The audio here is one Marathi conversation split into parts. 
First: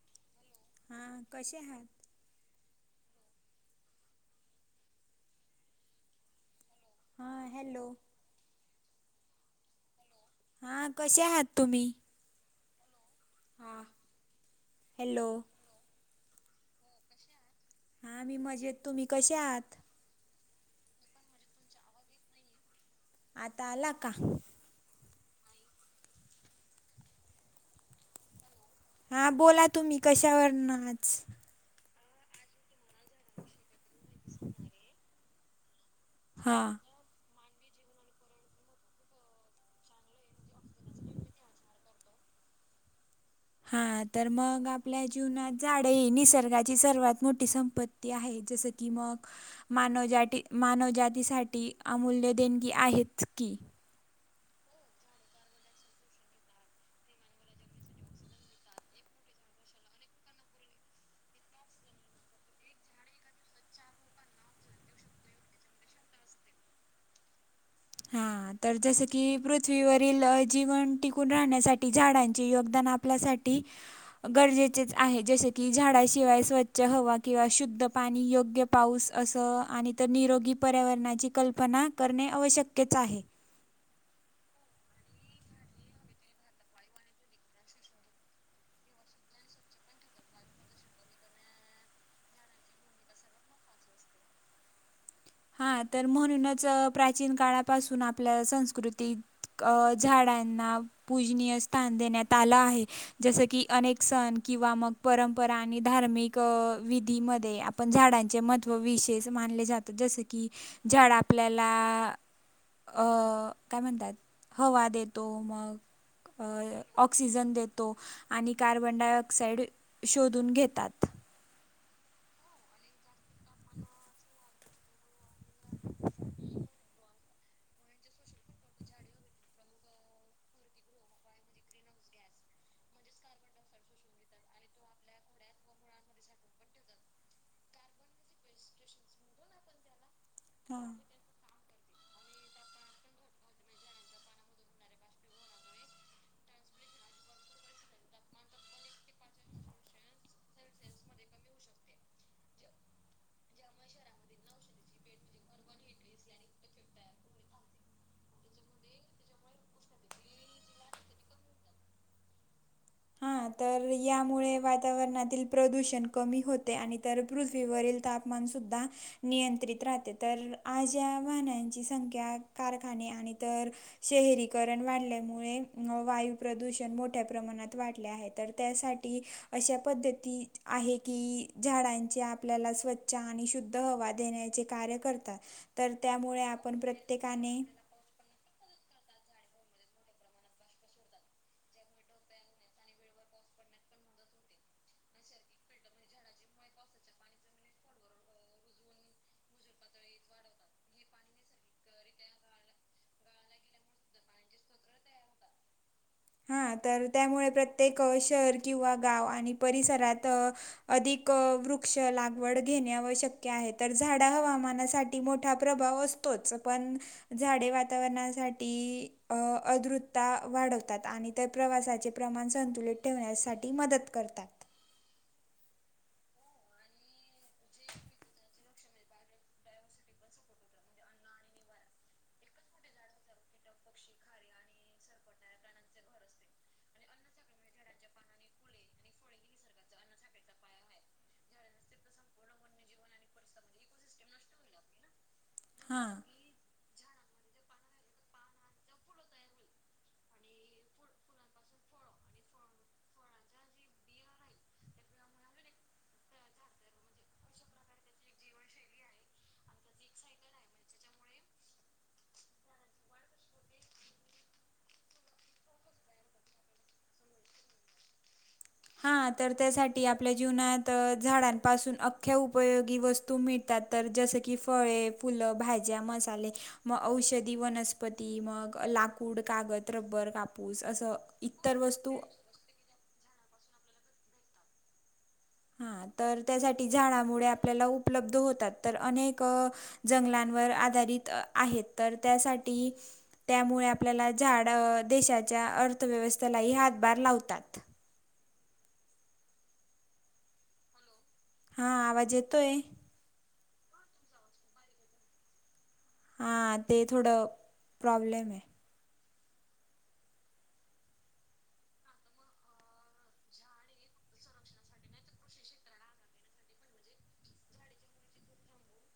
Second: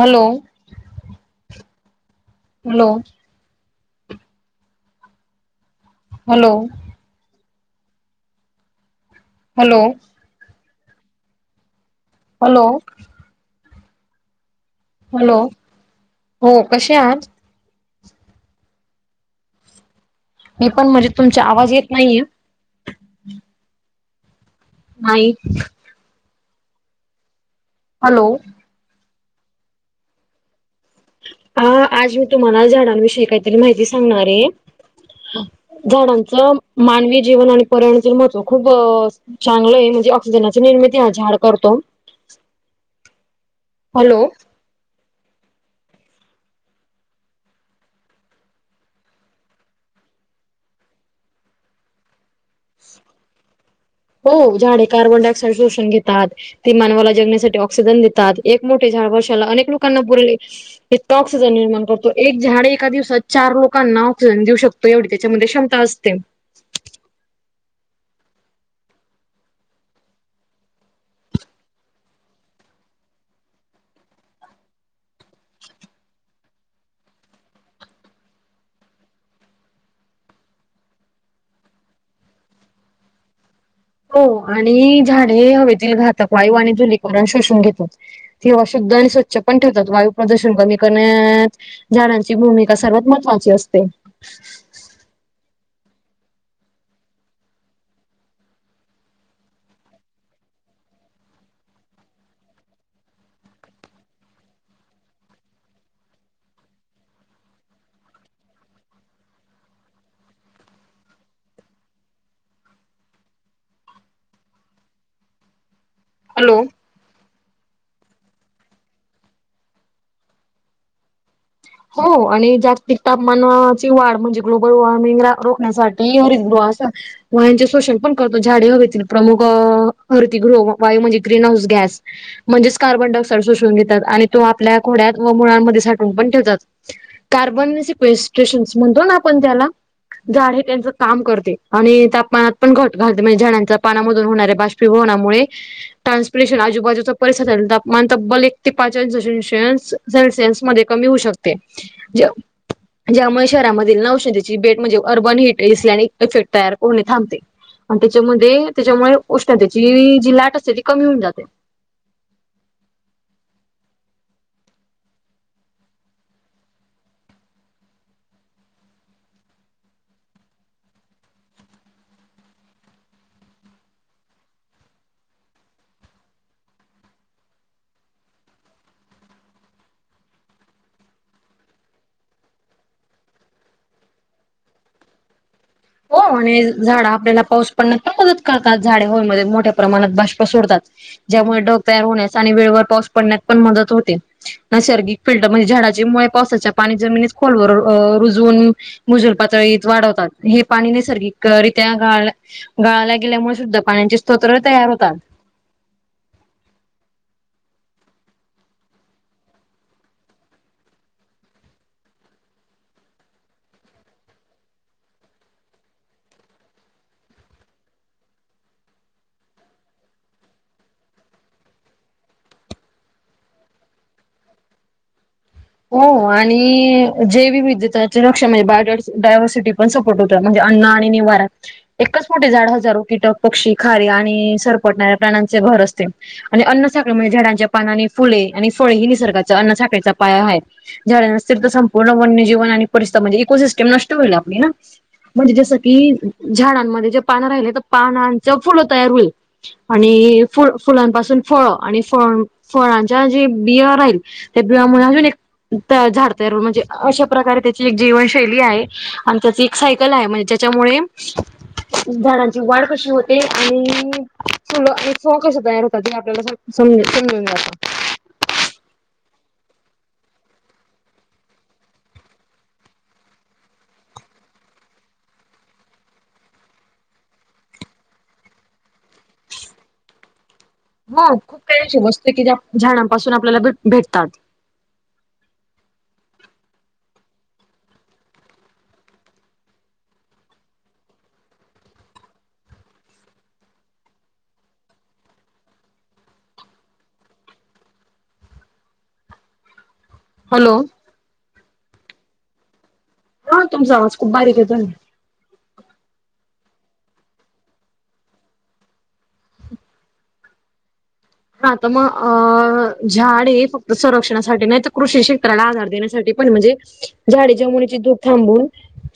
हॅलो. हां कशे हात. हॅलो. हॅलो. हा हॅलो. हॅलो. हा कशे हात तुम्ही? हॅलो. हा. हॅलो हो कशे आहात? हा मी मजेत तुम्ही कशे आहात? मी पण म्हणजे तुमचा आवाज येत नाहीये. आता आला का? नाही. हॅलो. हा बोला तुम्ही कशावर न आज ह आज मी तुम्हाला झाडां विषयी काहीतरी माहिती सांगणार आहे. झाडांच हा मानवी जीवन आणि पर्याणाच महत्त्व खूप चांगलं आहे म्हणजे जनाची निर्मिती हा झाड करतो. हा हॅलो तर मग आप आपल्या जीवनात झाडे ही निसर्गाची सर्वात मोठी संपत्ती आहे जसं की मग मानवजाटी मानवजातीसाठी अमूल्य देणगी आहेच की हो झाडे कार्बनडाय ऑक्साइड शोषून घेतात. ती मानवाला जगण्यासाठी ऑक्सिजन देतात एक मोठे झाड वर्षाला अनेक लोकांना पुरले इतकं ऑक्सिजन निर्माण करतो, एक झाडं एका दिवसात चार लोकांना ऑक्सिजन देऊ शक एवढी तेच्यामध्ये क्षमता असते. हा तर जसं की पृथ्वीवरील जीवन टिकून राहण्यासाठी झाडांचे योगदान आप आपल्यासाठी गरजेचेच आहे जसें की झाडाशिवाय स्वच्छ हवा किंवा शुद्ध पाणी योग्य पाऊस असं आणि तर निरोगी पर्यावरणाची कल्पना करणे आवश्यक्यच आहे. हो आणि झाडे हवेतील घातक वायू आणि धुलीकरण शोषून घेतात. ति हवा शुद्ध आणि स्वच्छ पण ठेवतात वायू प्रदूषण कमी करण्यात झाडांची भूमिका सर्वात महत्त्वाची असते. हा तर म्हणूनच प्राचीन काळापासून आपल्या संस्कृती अ झाडांना पूजनीय स्थान देण्यात आलं आहे, जसं की अनेक सण किंवा मग परंपरा आणि धार्मिक विधीमध्ये आपण झाडांचे महत्त्व विशेष मानले जात जसं की झाड आपल्याला अ काय म्हणतात हवा देतो मग अ हॅलो ऑक्सिजन देतो आणि कार्बन डायऑक्साइड शोधून घेतात. हो आणि जागतिक तापमानाची वाढ म्हणजे ग्लोबल वॉर्मिंगला रोखण्यासाठी हरितगृहास व्हायचे सोशन पण करतो झाडे हवेतील प्रमुख हरती गृह वायू म्हणजे ग्रीन हाऊस गॅस म्हणजेच कार्बन डायऑक्साइड सोषून घेतात आणि तो आपल्या घोड्यात व मुळांमध्ये साठून पण ठेवतात. कार्बनसिकटेशन म्हणतो ना आपण त्याला झाडे त्यांच हां. काम करते. आणि तापमानात पण घट घालते म्हणजे झाडांचा पानामधून होणाऱ्या बाष्पीभवनामुळे ट्रान्सपिरेशन आजूबाजूचा परिसल तापमान तब्बल एक ते पाचं अंश दशांश सेल्सियनस मध्ये कमी होऊ शकते ज ज्यामुळे शहरामधील न औषधीची बेड म्हणजे urban heat A C effect तयार पूर्ण थांबते. आणि त्याच्यामध्ये त्याच्यामुळे उष्णतेची जी लाट असते ती कमी होऊन जाते. हा तर यामुळे वातावरणातील प्रदूषण कमी होते. आणि तर पृथ्वीवरील ताप मणसुद्धा नियंत्रित राहते तर आज या वाहनांची संख्या कारखाने आणि तर शहरीकरण वाढल्यामुळे वायू प्रदूषण मोठ्या प्रमाणात वाटले आहे तर त्यासाठी अशा पद्धतीत आहे की झाडांची आपल्याला स्व च्छ आणि शुद्ध हवा देण्याचे कार्य करतात तर हो त्यामुळे आणि आपण झाडं आपल्याला प्रत्येकाने पाऊस पडण्यात मदत करतात झाडे होल मध्ये मोठ्या प्रमाणात बाष्प सोडतात. ज्यामुळे ढग तयार होण्यास, आणि वेळेवर पाऊस पडण्यात पण मदत होते. नैसर्गिक फिल्टर म्हणजे झाडाचे मुळे पावसाच्या पाणी जमिनीत खोलवर अ रुजुनं मुजूल पातळीत वाढवतात. हे पाणी नैसर्गिकरित्या गाळ गाळल्या गेल्यामुळे शुद्ध पाण्याचे स्तोत्र तयार होतात. हा तर त्यामुळे प्रत्येक शहर किंवा गाव आणि परिसरात अधिक वृक्ष लागवड घेणे आवश्यक आहे तर झाड हवामानासाठी मोठा प्रभाव अस तोच पण झाडे वातावरणासाठी अ अद्रुता वाढव तात आणि ते प्रवासाचे प्रमाण संतुलित ठेवण्यासाठी मदत करतात. हो आणि जैवविवीधताचे लक्षण म्हणजे [unintelligible] डायवर्सिटी पण सपोर्ट होतात म्हणजे अन्न आणि निवारा. एकच मोठे झाड, हजारो कीटक, पक्षी, खारी आणि सरपटणाऱ्या प्राण्यांचे घर असते. आणि अन्न साखळी म्हणजे, झाडांचे पान नी फुले आणि फळे ही निसर्गाच अन्न साखळीचा उपाय आहे झाड नसतील तर संपूर्ण वन्यजीवन आणि परिसर म्हणजे इकोसिस्टीम नष्ट होईल आपलीं ना. म्हणजे जसं हां. की झाडांमध्ये जे पानं राहिले त पानांच फुलं तयार होईल. आणि फु-फुलांपासून फळ आणि फळ-फळांच्या जे बियां राहील. त्या बियांमुळे अजून एक त झाडतर म्हणजे अशा प्रकारे त्याची एक जीवनशैली आहे, आणि त्याची एक सायकल आहे म ज्याच्यामुळे [inaudible] झाडांची वाढ कशी होते, आणि फुलं आणि [unintelligible] कशे तयार होतात ते आपल्याला स सम समजुनं जात. हां तर त्यासाठी आपल्या जीवनात झाडांपासून अख्ख्या उपयोगी वस्तू मिळतात. तर जसं की फळे, फुलं, भाज्या, मसाले. म औषधी वनस्पती मग लाकु ड कागद, रब्बर, कापूस, असं हो खूप इतर काही अशी वस्तू की ज्या झाडांपासून आपल्याला भे भेटतात. हा तर त्यासाठी झाडामुळे आपल्याला उपलब्ध होतात तर अनेक. जंगलांवर आधारित आहेत तर त्यासाठी. त्यामुळे आपल्याला झाड देशाच्या अर्थव्यवस्थेलाही हातभार लावतात. हॅलो! हा आवाज येतोय. हा तुमचा आवाज खूप बारीक येतोय. हा ते थोडं प्रॉब्लेम हे. हा त म अ झाड हे फक्त संरक्षणासाठी नाही तर कृषी क्षेत्राला आधार देण्यासाठी पण म्हणजे झाडी जमुनीचे धूप थांबून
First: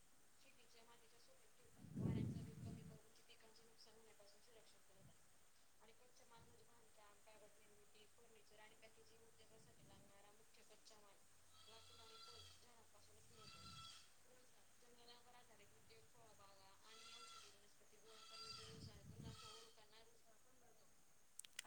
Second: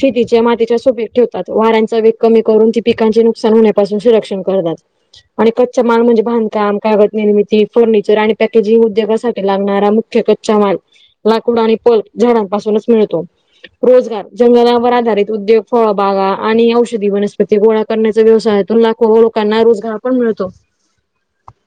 शेतीच्या मातीच्या सुपीक ठेव तात वाऱ्यांचा वेग कमी करून ती पिकांची नु कसान होण्यापासून सुरक्षण करतात, आणि कच्चा माल म्हणजे बांधकाम कागद निर्मिती, फर्निचर आणि पॅकेजिंग उद्योगासाठी लागणारा मुख्य कच्चा माल लाकूडा आणि पल झाडांपासूनच मिळतो. रोजगार जंगलावर आधारित उद्योग फळ बागा आणि औषधी वनस्पती गोळा करण्याचा व्यवसायांतून लाखो लोकांना रोजगार पण मिळतो.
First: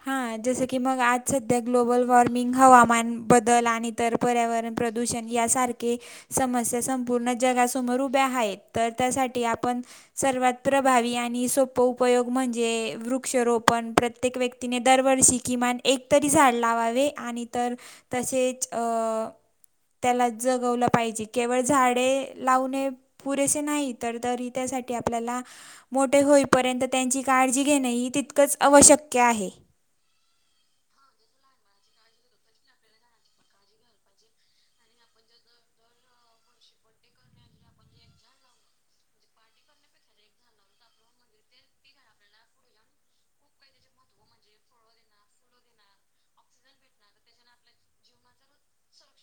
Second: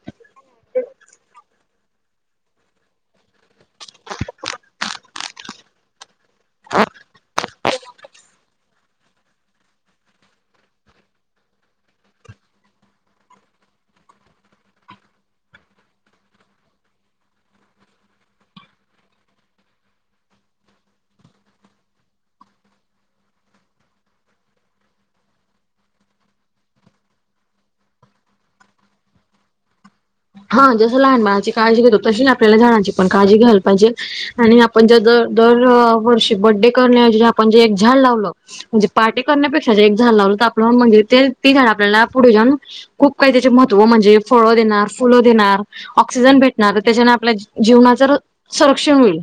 हा जसं की मग आज सध्या ग्लोबल वॉर्मिंग, हवामान बदल, आणि तर पर्यावरण प्रदूषण, यासारखे समस्या संपूर्ण जगासमोर उभ्या आहेत. तर त्यासाठी आपण. सर्वात प्रभावी आणि सोप उपयोग म्हणजे वृक्षोरोपण प्रत्येक व्य क्ती ने दरवर्षी किमान एक तरी झाड लावावे आणि तर तसेच अ.. त्याला जगवलं पाहिजे केवळ झाडे लावणे पुरेसे नाही तर तरी त्यासाठी आपल्याला मोठे होईपर्यंत त्यांची काळजी घेणें ह तितकंच आवश्यक्य आहे. हा जसं लहान मुणाची काळजी घेतो तशी नाही आपल्याला झाडांची पण काळजी घ्यायला पाहिजे. आणि आपण ज जर दर वर्षी बर्डे करण्याऐजी आपण जे एक झाड लावलं म्हणजे पार्टी करण्यापेक्षा ज एक झाड लावलं तर आपण म्हणजे ते ती झाड आपल्याला पुढे जाऊन खूप काही त्याचे महत्व म्हणजे फळं देणार फुलं देणार, ऑक्सिजन भेटणार त्याच्याने आपल्या जीवनाचं संरक्षण होईल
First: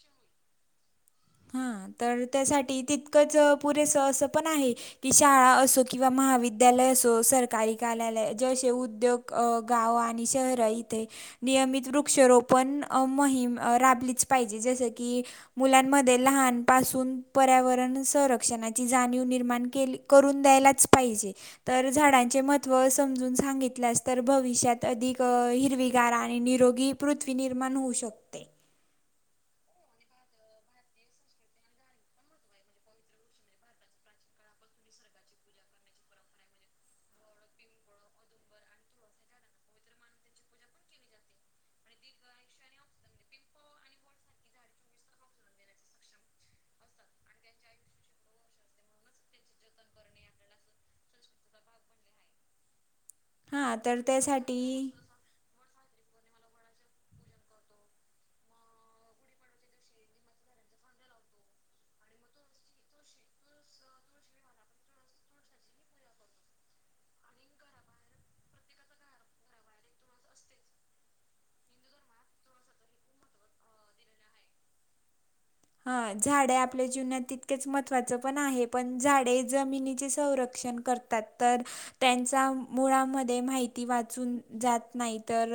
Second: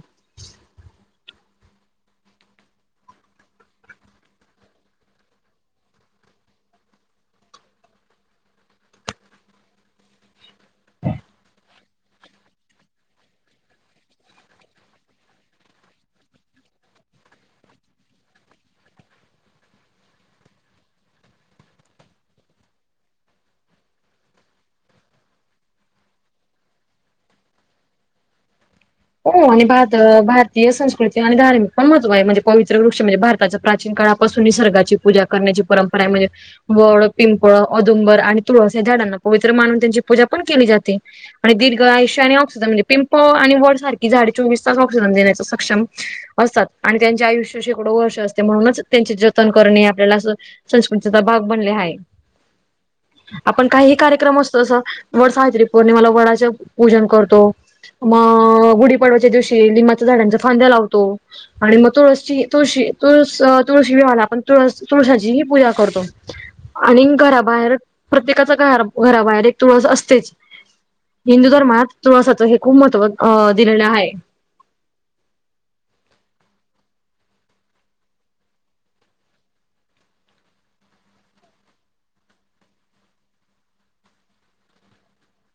हा तर त्यासाठी तितकंच पुरेसं असं पण आहे कि शाळा असो किंवा महाविद्यालय असो सरकारी कार्यालय जसे उद्योग गावं आणि शहरं इथे नियमित वृक्षरोपन मोहिम राबलीच पाहिजे जस की मुला मध्ये लहानपासून पर्यावरण संरक्षणाची जाणीव निर्माण केली करून द्यायलाच पाहिजे तर झाडांचे महत्त्व समजून सांगितल्यास तर भविष्यात अधिक हिरवीगारा आणि निरोगी पृथ्वी निर्माण होऊ शकते हो आणि भ भारतीय संस्कृती आणि धार्मिक पण महत्व आहे म्हणजे पवित्र वृक्ष म्हणजे भार प्राचीन काळापासून निसर्गाची पूजा करण्याची परंपरा आहे म्हणजे वड पिंपळ औदुंबर आणि तुळस या झाडांना पवित्र मानून त्यांची पूजा पण केली जाते आणि दीर्घ आयुष्य आणि ऑक्सिजन म्हणजे पिंपळ आणि वड सारखी झाडे चोवीस तास ऑक्सिजन देण्याचं सक्षम असतात आणि त्यांच्या आयुष्या शेकडो वर्ष असते म्हणूनच त्यांचे जतन करणे आपल्याला असं संस्कृतीचा भाग बनले आहे. आपण हां, काहीही तर कार्यक्रम त्यासाठी असतो अस वड सावित्री पौर्णिमेला वडाच पूजन करतो मग गुढीपाडवाच्या दिवशी लिंबाच्या झाडांच्या फांद्या लावतो आणि मग तुळस तुळशी तुळस तुळशी विवाहाला आपण तुळस तुळसाची ही पूजा करतो आणि घराबाहेर प्रत्येकाच घराबाहेर एक तुळस असतेच हिंदू धर्मात तुळसाच हे खूप महत्त्व दिलेल आहे हा झाडे आपल्या जीवनात तितकेच महत्त्वाचं पण आहे पण झाडे जमिनीचे संरक्षण करतात तात तर त्यांचा मुळामध्ये माहिती वाचून जात नाही तर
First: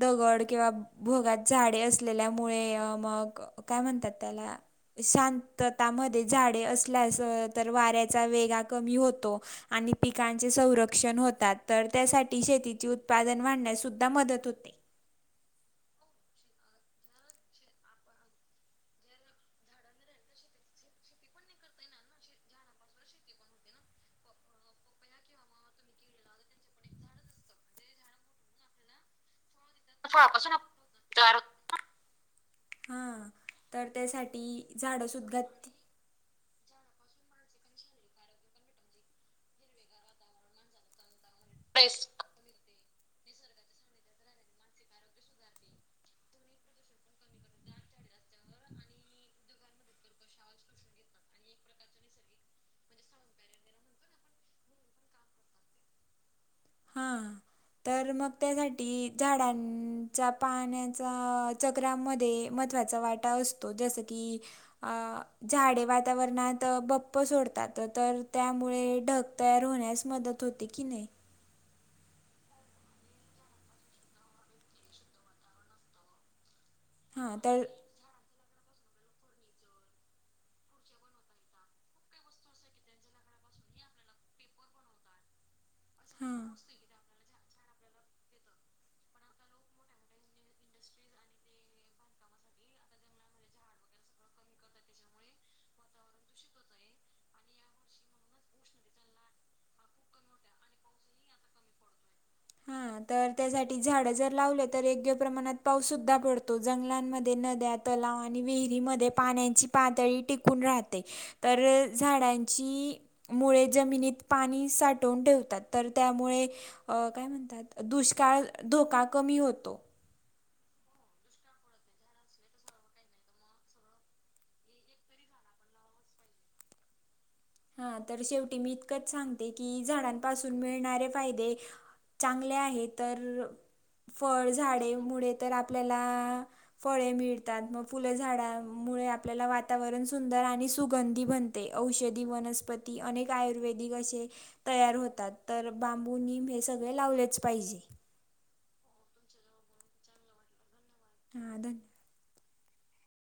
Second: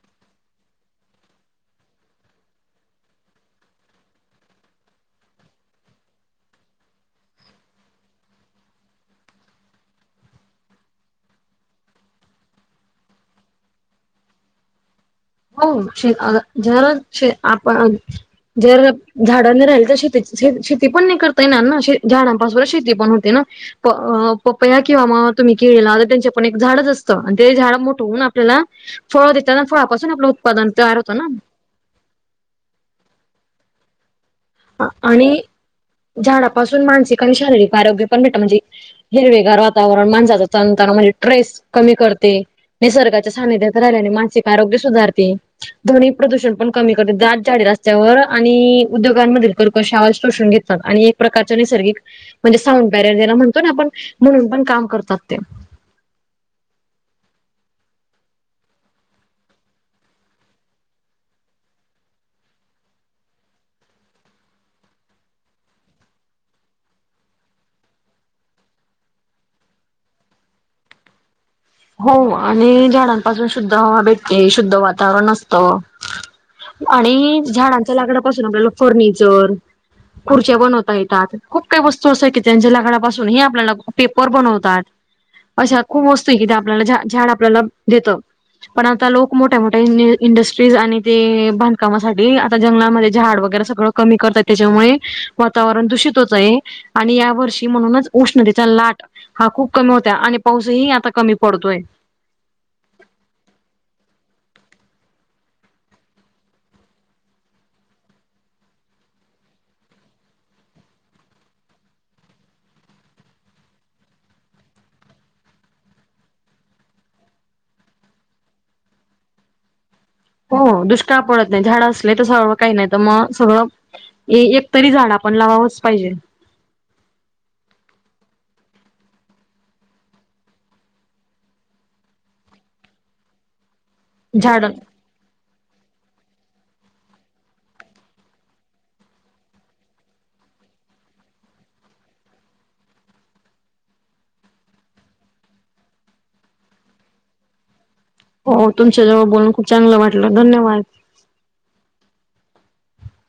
दगड किंवा भोगात झाडे असलेल्यामुळे मग काय म्हण त्यात त्याला शांततामध्ये झाडे असल्यास तर वाऱ्याचा वेगा कमी होतो आणि पिकांचे संरक्षण होतात तर त्यासाठी शेतीचे उत्पादन वाढण्यास सुद्धा मदत होते हो श जरा आपण जर [inaudible] झाड नाही राहिली तर शेती श शेती पण नाही करताय ना ना श झाडांपासूनच शेती पण होते ना पप्पया किंवा मग तुम्ही केळीला तर त्यांच्या पण एक झाडच असतं आणि ते झाड मोठहून आपल्याला फळं देतात ना फळापासून आपलं उत्पादन तयार होतं ना हा तर त्यासाठी झाड आणि सुद्धा झाडापासून मानसिक आणि शारीरिक आरोग्य पण भेटत म्हणजे हिरवेगार वातावरण माणसाचा तणताणा म्हणजे ट्ट्रेस कमी प्रेस करते निसर्गाच्या सानिध्यात राहिल्याने मानसिक आरोग्य सुधारते ध्वनी प्रदूषण पण कमी करतेे दाट झाडे रस्त्यावर आणि उद्योग [unintelligible] कर्कश आवाज शोषून घेतात आणि एक प्रकारच्या नैसर्गिक म्हणजे साऊंड बॅरियर ज्याला म्हणतो ना आपण म्हणून पण काम करतात ते हा तर मग त्यासाठी झाडांचा पाण्याचा चक्रामध्ये महत्त्वाचा वाटा असतो जसं की झाडे वातावरणात बप्प सोडतात तर त्यामुळे ढग तयार होण्यास मदत होते की नाही हो आणि झाडांपासून शुद्ध हवा भेटते शुद्ध वातावरण असतं. हां आणि तर झाडांच्या लाकडापासून आपल्याला फर्निचर, खुर्च्या बनवता येतात खूप काही वस्तू असंय की त्यांच्या लाकडपासून हे आपल्याला पेपर बनवतात. अशा खूप वस्तू आहे कि हां त्या आपल्याला झा झाड आपल्याला देतं पण आता लोक मोठ्या मोठ्या इंड इंडस्ट्रीज आणि ते बांधकामासाठी आता जंगलामध्ये झाड वगैरे सगळं कमी करतात त्याच्यामुळे वातावरण दूषित होतंय आणि या वर्षी म्हणूनच उष्णतेचा लाट हा खूप कमी होता आणि पाऊसही आता कमी पडतोय हा तर त्यासाठी झाड जर लावले तर योग्य प्रमाणात पाऊस सुद्धा पड तो. जंगलांमध्ये नद्या तलाव आणि विहिरीमध्ये पाण्याची पातळी टिकून राहते तर झाडांची मुळे जमिनीत पाणी साठवून ठेवतात तर त्यामुळे अं काय म्हणतात दुष्काळ धोका कमी होतो हो दुष्काळ पडत नाही झाडं असले तर सर्व काही नाही तर मग सगळं ए एक तरी झाड आपण लावावंच पाहिजे हा तर शेवटी मी इतकंच सांगते की झाडांपासून मिळणारे फायदे चांगले आहे तर फळ झाड झाडे मुळे तर आपल्याला फळे मिळतात मग फुलं झाडामुळे आपल्याला वातावरण सुंदर आणि सुगंधी बन ते औषधी वनस्पती अनेक आयुर्वेदिक असे तयार होतात तर बांबू निम हे सगळे लावलेच पाहिजे हो तुमच्या जवळ बोलून खूप चांगलं वाटलं धन्यवाद हा धन्य